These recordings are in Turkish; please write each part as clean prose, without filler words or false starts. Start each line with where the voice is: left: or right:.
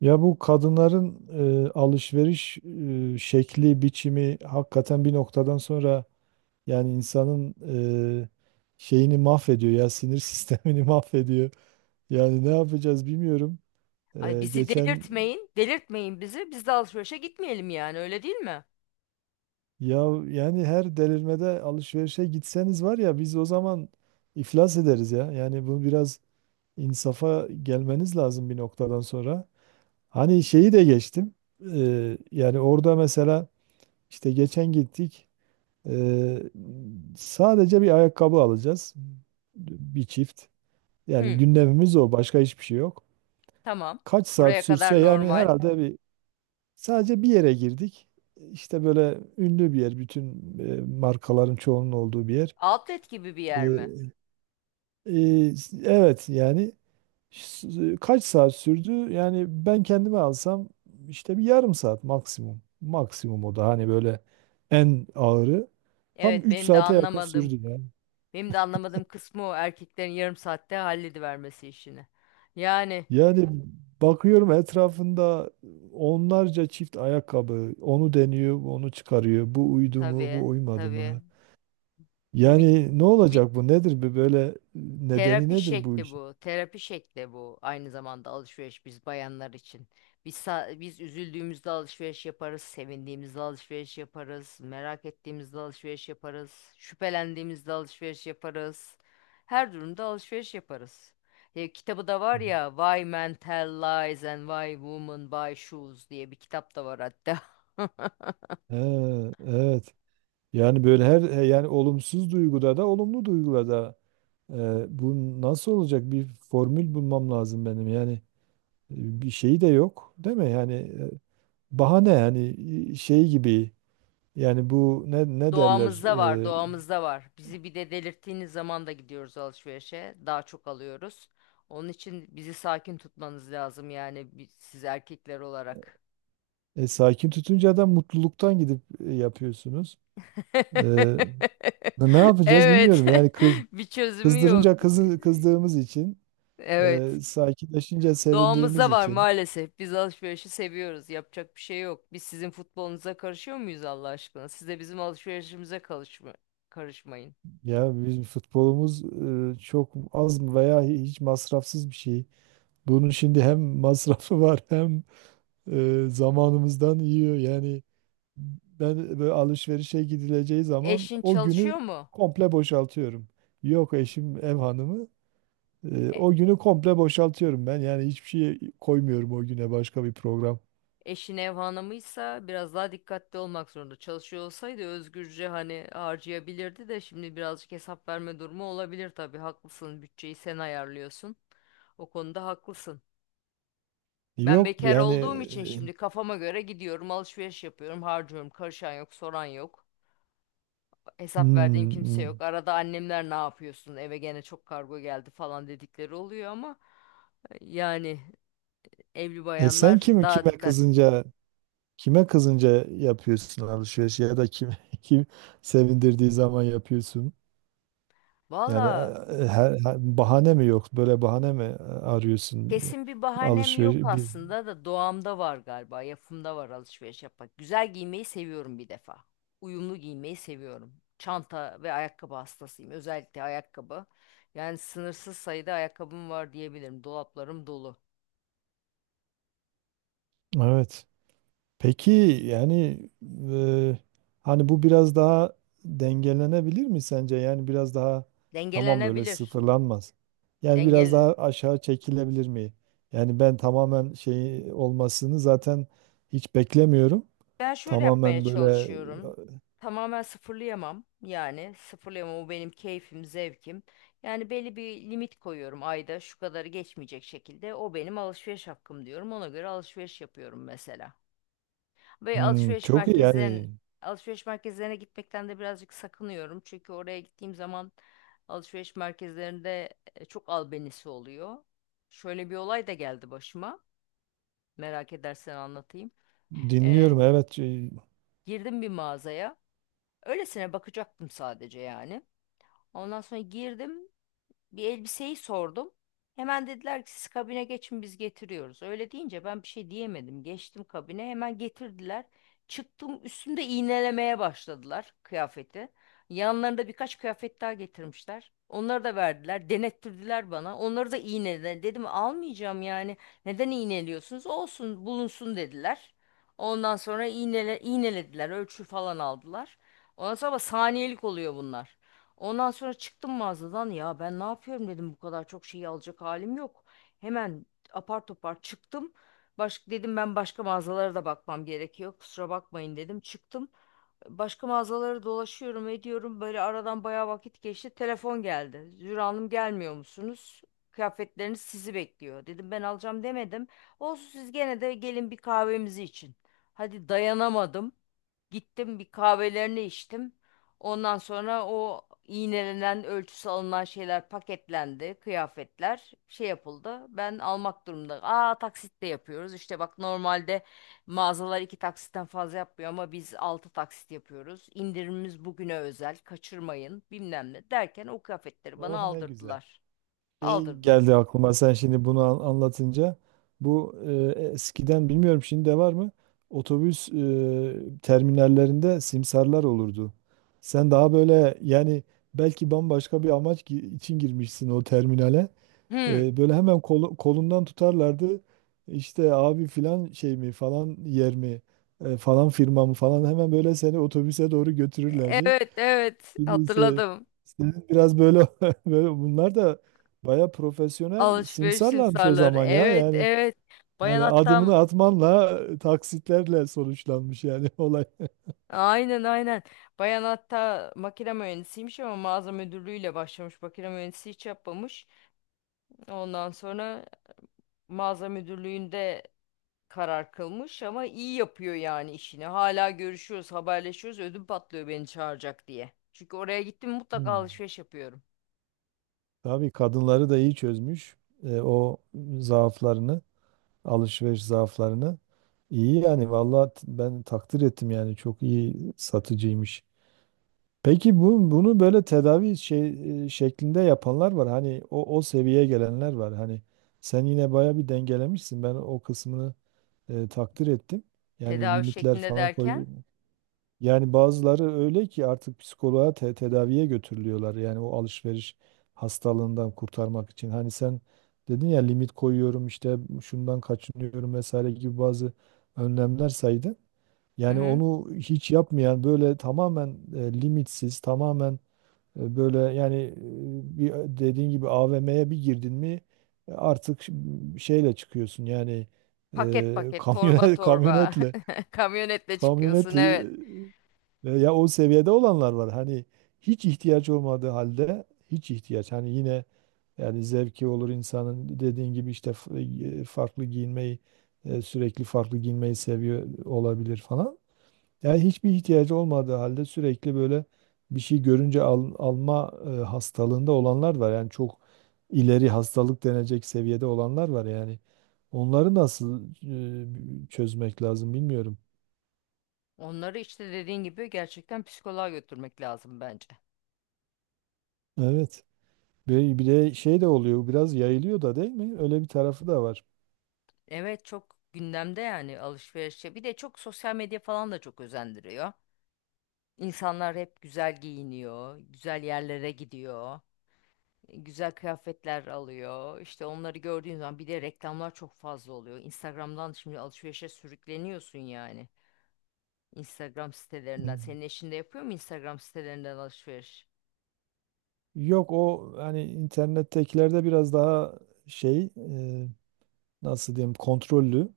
right: Ya bu kadınların alışveriş şekli, biçimi hakikaten bir noktadan sonra yani insanın e, şeyini mahvediyor ya sinir sistemini mahvediyor. Yani ne yapacağız bilmiyorum.
left: Ay
right: E,
left: bizi
right: geçen
left: delirtmeyin, delirtmeyin bizi. Biz de alışverişe gitmeyelim yani, öyle değil mi?
right: ya yani her delirmede alışverişe gitseniz var ya biz o zaman iflas ederiz ya. Yani bu biraz insafa gelmeniz lazım bir noktadan sonra. Hani şeyi de geçtim. Yani orada mesela işte geçen gittik. Ee, Sadece bir ayakkabı alacağız. Bir çift. Yani
left: Hı,
right: gündemimiz o. Başka hiçbir şey yok.
left: tamam.
right: Kaç saat
left: Buraya kadar
right: sürse yani
left: normal.
right: herhalde bir sadece bir yere girdik. İşte böyle ünlü bir yer. Bütün markaların çoğunun olduğu bir yer.
left: Outlet gibi bir yer mi?
right: Ee, e, evet yani kaç saat sürdü? Yani ben kendime alsam işte bir yarım saat maksimum. Maksimum o da hani böyle en ağırı. Tam
left: Evet,
right: 3
left: benim de
right: saate yakın
left: anlamadığım,
right: sürdü ya.
left: benim de anlamadığım kısmı o erkeklerin yarım saatte halledivermesi işini. Yani
right: Yani bakıyorum etrafında onlarca çift ayakkabı. Onu deniyor, onu çıkarıyor. Bu uydu mu, bu
left: tabii,
right: uymadı
left: tabii.
right: mı?
left: Bu bir
right: Yani ne
left: bu bir
right: olacak bu? Nedir bu böyle nedeni
left: Terapi
right: nedir bu
left: şekli
right: işin?
left: bu. Terapi şekli bu. Aynı zamanda alışveriş biz bayanlar için. Biz üzüldüğümüzde alışveriş yaparız, sevindiğimizde alışveriş yaparız, merak ettiğimizde alışveriş yaparız, şüphelendiğimizde alışveriş yaparız. Her durumda alışveriş yaparız. E, kitabı da
right: Hı
left: var
right: hı.
left: ya Why Men Tell Lies and Why Women Buy Shoes diye bir kitap da var hatta.
right: He, evet. Yani böyle her yani olumsuz duyguda da olumlu duyguda da bu nasıl olacak? Bir formül bulmam lazım benim. Yani bir şeyi de yok, değil mi? Yani bahane yani şey gibi yani bu ne ne derler?
left: Doğamızda var, doğamızda var. Bizi bir de delirttiğiniz zaman da gidiyoruz alışverişe. Daha çok alıyoruz. Onun için bizi sakin tutmanız lazım yani siz erkekler olarak.
right: Sakin tutunca da mutluluktan gidip yapıyorsunuz. E, Ne ne yapacağız
left: Evet.
right: bilmiyorum. Yani kız
left: Bir çözümü yok.
right: kızdırınca kızı kızdığımız için,
left: Evet.
right: sakinleşince sevindiğimiz
left: Doğamızda var
right: için.
left: maalesef. Biz alışverişi seviyoruz. Yapacak bir şey yok. Biz sizin futbolunuza karışıyor muyuz Allah aşkına? Siz de bizim alışverişimize karışmayın.
right: Ya bizim futbolumuz çok az mı veya hiç masrafsız bir şey. Bunun şimdi hem masrafı var hem zamanımızdan yiyor. Yani ben böyle alışverişe gidileceği zaman
left: Eşin
right: o günü
left: çalışıyor mu?
right: komple boşaltıyorum. Yok eşim ev hanımı.
left: E,
right: O günü komple boşaltıyorum ben. Yani hiçbir şey koymuyorum o güne başka bir program.
left: Eşin ev hanımıysa biraz daha dikkatli olmak zorunda. Çalışıyor olsaydı özgürce hani harcayabilirdi de şimdi birazcık hesap verme durumu olabilir tabii. Haklısın. Bütçeyi sen ayarlıyorsun. O konuda haklısın. Ben
right: Yok
left: bekar
right: yani
left: olduğum için
right: e,
left: şimdi kafama göre gidiyorum, alışveriş yapıyorum, harcıyorum. Karışan yok, soran yok. Hesap verdiğim
right: Hmm,
left: kimse
right: hmm.
left: yok. Arada annemler ne yapıyorsun? Eve gene çok kargo geldi falan dedikleri oluyor ama yani evli
right: E sen
left: bayanlar
right: kim
left: daha
right: kime
left: dikkatli.
right: kızınca kime kızınca yapıyorsun alışveriş ya da kim kim sevindirdiği zaman yapıyorsun? Yani
left: Valla,
right: her, bahane mi yok? Böyle bahane mi arıyorsun
left: kesin bir bahanem yok
right: alışveriş bir.
left: aslında da doğamda var galiba. Yapımda var alışveriş yapmak. Güzel giymeyi seviyorum bir defa. Uyumlu giymeyi seviyorum. Çanta ve ayakkabı hastasıyım. Özellikle ayakkabı. Yani sınırsız sayıda ayakkabım var diyebilirim. Dolaplarım dolu.
right: Evet. Peki yani e, hani bu biraz daha dengelenebilir mi sence? Yani biraz daha tamam böyle
left: Dengelenebilir.
right: sıfırlanmaz. Yani biraz
left: dengel
right: daha aşağı çekilebilir mi? Yani ben tamamen şey olmasını zaten hiç beklemiyorum.
left: Ben şöyle yapmaya
right: Tamamen böyle
left: çalışıyorum. Tamamen sıfırlayamam. Yani sıfırlayamam, o benim keyfim, zevkim. Yani belli bir limit koyuyorum, ayda şu kadarı geçmeyecek şekilde. O benim alışveriş hakkım diyorum. Ona göre alışveriş yapıyorum mesela. Ve
right: hmm, çok iyi yani
left: alışveriş merkezlerine gitmekten de birazcık sakınıyorum. Çünkü oraya gittiğim zaman alışveriş merkezlerinde çok albenisi oluyor. Şöyle bir olay da geldi başıma. Merak edersen anlatayım. E,
right: dinliyorum evet.
left: girdim bir mağazaya. Öylesine bakacaktım sadece yani. Ondan sonra girdim, bir elbiseyi sordum. Hemen dediler ki siz kabine geçin, biz getiriyoruz. Öyle deyince ben bir şey diyemedim. Geçtim kabine, hemen getirdiler. Çıktım, üstümde iğnelemeye başladılar kıyafeti. Yanlarında birkaç kıyafet daha getirmişler. Onları da verdiler, denettirdiler bana. Onları da iğnelediler. Dedim almayacağım yani. Neden iğneliyorsunuz? Olsun, bulunsun dediler. Ondan sonra iğnele, iğnelediler, ölçü falan aldılar. Ondan sonra ama saniyelik oluyor bunlar. Ondan sonra çıktım mağazadan, ya ben ne yapıyorum dedim, bu kadar çok şeyi alacak halim yok. Hemen apar topar çıktım. Dedim ben başka mağazalara da bakmam gerekiyor. Kusura bakmayın dedim. Çıktım. Başka mağazaları dolaşıyorum, ediyorum. Böyle aradan bayağı vakit geçti. Telefon geldi. Zühre Hanım gelmiyor musunuz? Kıyafetleriniz sizi bekliyor. Dedim ben alacağım demedim. Olsun, siz gene de gelin, bir kahvemizi için. Hadi dayanamadım. Gittim, bir kahvelerini içtim. Ondan sonra o iğnelenen, ölçüsü alınan şeyler paketlendi. Kıyafetler şey yapıldı. Ben almak durumunda. Aa, taksitle yapıyoruz. İşte bak, normalde mağazalar iki taksitten fazla yapmıyor ama biz altı taksit yapıyoruz. İndirimimiz bugüne özel, kaçırmayın bilmem ne derken o kıyafetleri bana
right: Oh ne güzel.
left: aldırdılar.
right: Şey
left: Aldırdılar.
right: geldi aklıma sen şimdi bunu anlatınca. Bu eskiden bilmiyorum şimdi de var mı? Otobüs terminallerinde simsarlar olurdu. Sen daha böyle yani belki bambaşka bir amaç için girmişsin o terminale.
left: Hı.
right: Böyle hemen kolundan tutarlardı. İşte abi filan şey mi falan yer mi falan firma mı falan hemen böyle seni otobüse doğru götürürlerdi.
left: Evet, evet,
right: Şimdi ise
left: hatırladım.
right: senin biraz böyle böyle bunlar da baya profesyonel
left: Alışveriş
right: simsarlarmış o
left: simsarları.
right: zaman ya.
left: Evet,
right: Yani
left: evet. Bayan
right: yani
left: hatta
right: adımını atmanla taksitlerle sonuçlanmış yani olay.
left: Aynen, aynen. Bayan hatta makine mühendisiymiş ama mağaza müdürlüğüyle başlamış. Makine mühendisi hiç yapmamış. Ondan sonra mağaza müdürlüğünde karar kılmış ama iyi yapıyor yani işini. Hala görüşüyoruz, haberleşiyoruz. Ödüm patlıyor beni çağıracak diye. Çünkü oraya gittim mutlaka
right: Hmm.
left: alışveriş yapıyorum.
right: Tabii kadınları da iyi çözmüş o zaaflarını. Alışveriş zaaflarını. İyi yani vallahi ben takdir ettim yani çok iyi satıcıymış. Peki bu bunu böyle tedavi şey şeklinde yapanlar var. Hani o o seviyeye gelenler var. Hani sen yine baya bir dengelemişsin. Ben o kısmını takdir ettim. Yani
left: Tedavi
right: limitler
left: şeklinde
right: falan koy,
left: derken,
right: yani bazıları öyle ki artık psikoloğa tedaviye götürülüyorlar. Yani o alışveriş hastalığından kurtarmak için. Hani sen dedin ya limit koyuyorum işte şundan kaçınıyorum vesaire gibi bazı önlemler saydın.
left: hı
right: Yani
left: hı.
right: onu hiç yapmayan böyle tamamen limitsiz, tamamen böyle yani bir dediğin gibi AVM'ye bir girdin mi artık şeyle çıkıyorsun. Yani
left: Paket paket, torba
right: kamyonet
left: torba,
right: kamyonetle
left: kamyonetle çıkıyorsun,
right: kamyonetle
left: evet.
right: e, ya o seviyede olanlar var. Hani hiç ihtiyaç olmadığı halde hiç ihtiyaç. Hani yine yani zevki olur insanın dediğin gibi işte farklı giyinmeyi sürekli farklı giyinmeyi seviyor olabilir falan. Yani hiçbir ihtiyacı olmadığı halde sürekli böyle bir şey görünce alma hastalığında olanlar var. Yani çok ileri hastalık denecek seviyede olanlar var yani. Onları nasıl çözmek lazım bilmiyorum.
left: Onları işte dediğin gibi gerçekten psikoloğa götürmek lazım bence.
right: Evet. Ve bir de şey de oluyor biraz yayılıyor da değil mi? Öyle bir tarafı da var.
left: Evet, çok gündemde yani alışverişe. Bir de çok sosyal medya falan da çok özendiriyor. İnsanlar hep güzel giyiniyor, güzel yerlere gidiyor, güzel kıyafetler alıyor. İşte onları gördüğün zaman bir de reklamlar çok fazla oluyor. Instagram'dan şimdi alışverişe sürükleniyorsun yani. Instagram sitelerinden.
right: Hmm.
left: Senin eşin de yapıyor mu Instagram sitelerinden alışveriş?
right: Yok o hani internettekilerde biraz daha şey nasıl diyeyim kontrollü.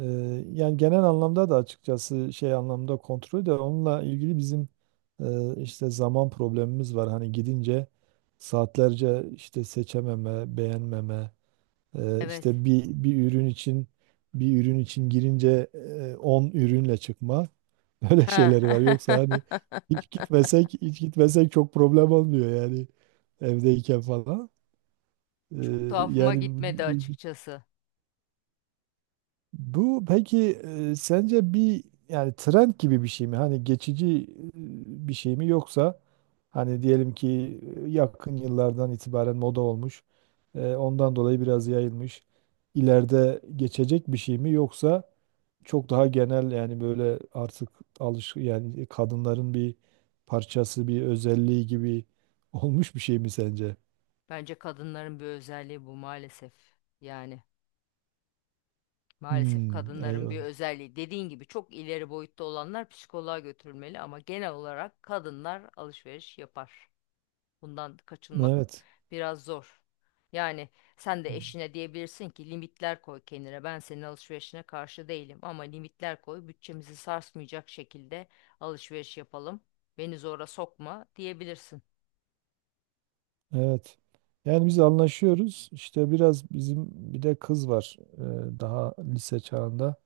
right: E, Yani genel anlamda da açıkçası şey anlamda kontrol de onunla ilgili bizim işte zaman problemimiz var. Hani gidince saatlerce işte seçememe, beğenmeme.
left: Evet.
right: İşte bir ürün için bir ürün için girince 10 ürünle çıkma. Öyle şeyleri var. Yoksa
left: Ha.
right: hani hiç gitmesek çok problem olmuyor yani evdeyken falan.
left: Çok
right: Ee,
left: tuhafıma
right: Yani
left: gitmedi açıkçası.
right: bu peki sence bir yani trend gibi bir şey mi? Hani geçici bir şey mi yoksa hani diyelim ki yakın yıllardan itibaren moda olmuş, ondan dolayı biraz yayılmış. İleride geçecek bir şey mi yoksa çok daha genel yani böyle artık alış yani kadınların bir parçası, bir özelliği gibi olmuş bir şey mi sence?
left: Bence kadınların bir özelliği bu maalesef. Yani maalesef
right: Hmm,
left: kadınların bir
right: eyvallah.
left: özelliği. Dediğin gibi çok ileri boyutta olanlar psikoloğa götürülmeli ama genel olarak kadınlar alışveriş yapar. Bundan kaçınmak
right: Evet.
left: biraz zor. Yani sen de
right: Hmm.
left: eşine diyebilirsin ki limitler koy kendine. Ben senin alışverişine karşı değilim ama limitler koy. Bütçemizi sarsmayacak şekilde alışveriş yapalım. Beni zora sokma diyebilirsin.
right: Evet. Yani biz anlaşıyoruz. İşte biraz bizim bir de kız var daha lise çağında.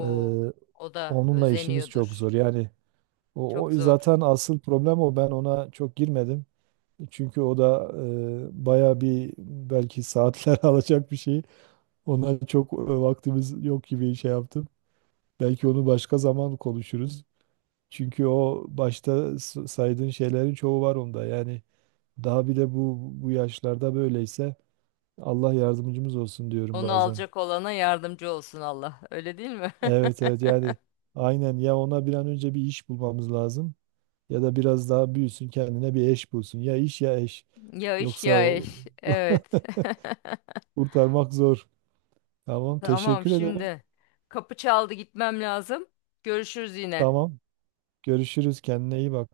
right: E,
left: o da
right: Onunla işimiz çok
left: özeniyordur.
right: zor. Yani o,
left: Çok
right: o
left: zor.
right: zaten asıl problem o. Ben ona çok girmedim. Çünkü o da baya bir belki saatler alacak bir şey. Ona çok vaktimiz yok gibi şey yaptım. Belki onu başka zaman konuşuruz. Çünkü o başta saydığın şeylerin çoğu var onda. Yani daha bir de bu yaşlarda böyleyse. Allah yardımcımız olsun diyorum
left: Onu
right: bazen.
left: alacak olana yardımcı olsun Allah. Öyle değil mi?
right: Evet evet yani aynen ya ona bir an önce bir iş bulmamız lazım ya da biraz daha büyüsün kendine bir eş bulsun. Ya iş ya eş.
left: Ya iş
right: Yoksa
left: ya iş. Evet.
right: kurtarmak zor. Tamam
left: Tamam
right: teşekkür ederim.
left: şimdi. Kapı çaldı, gitmem lazım. Görüşürüz yine.
right: Tamam görüşürüz kendine iyi bak.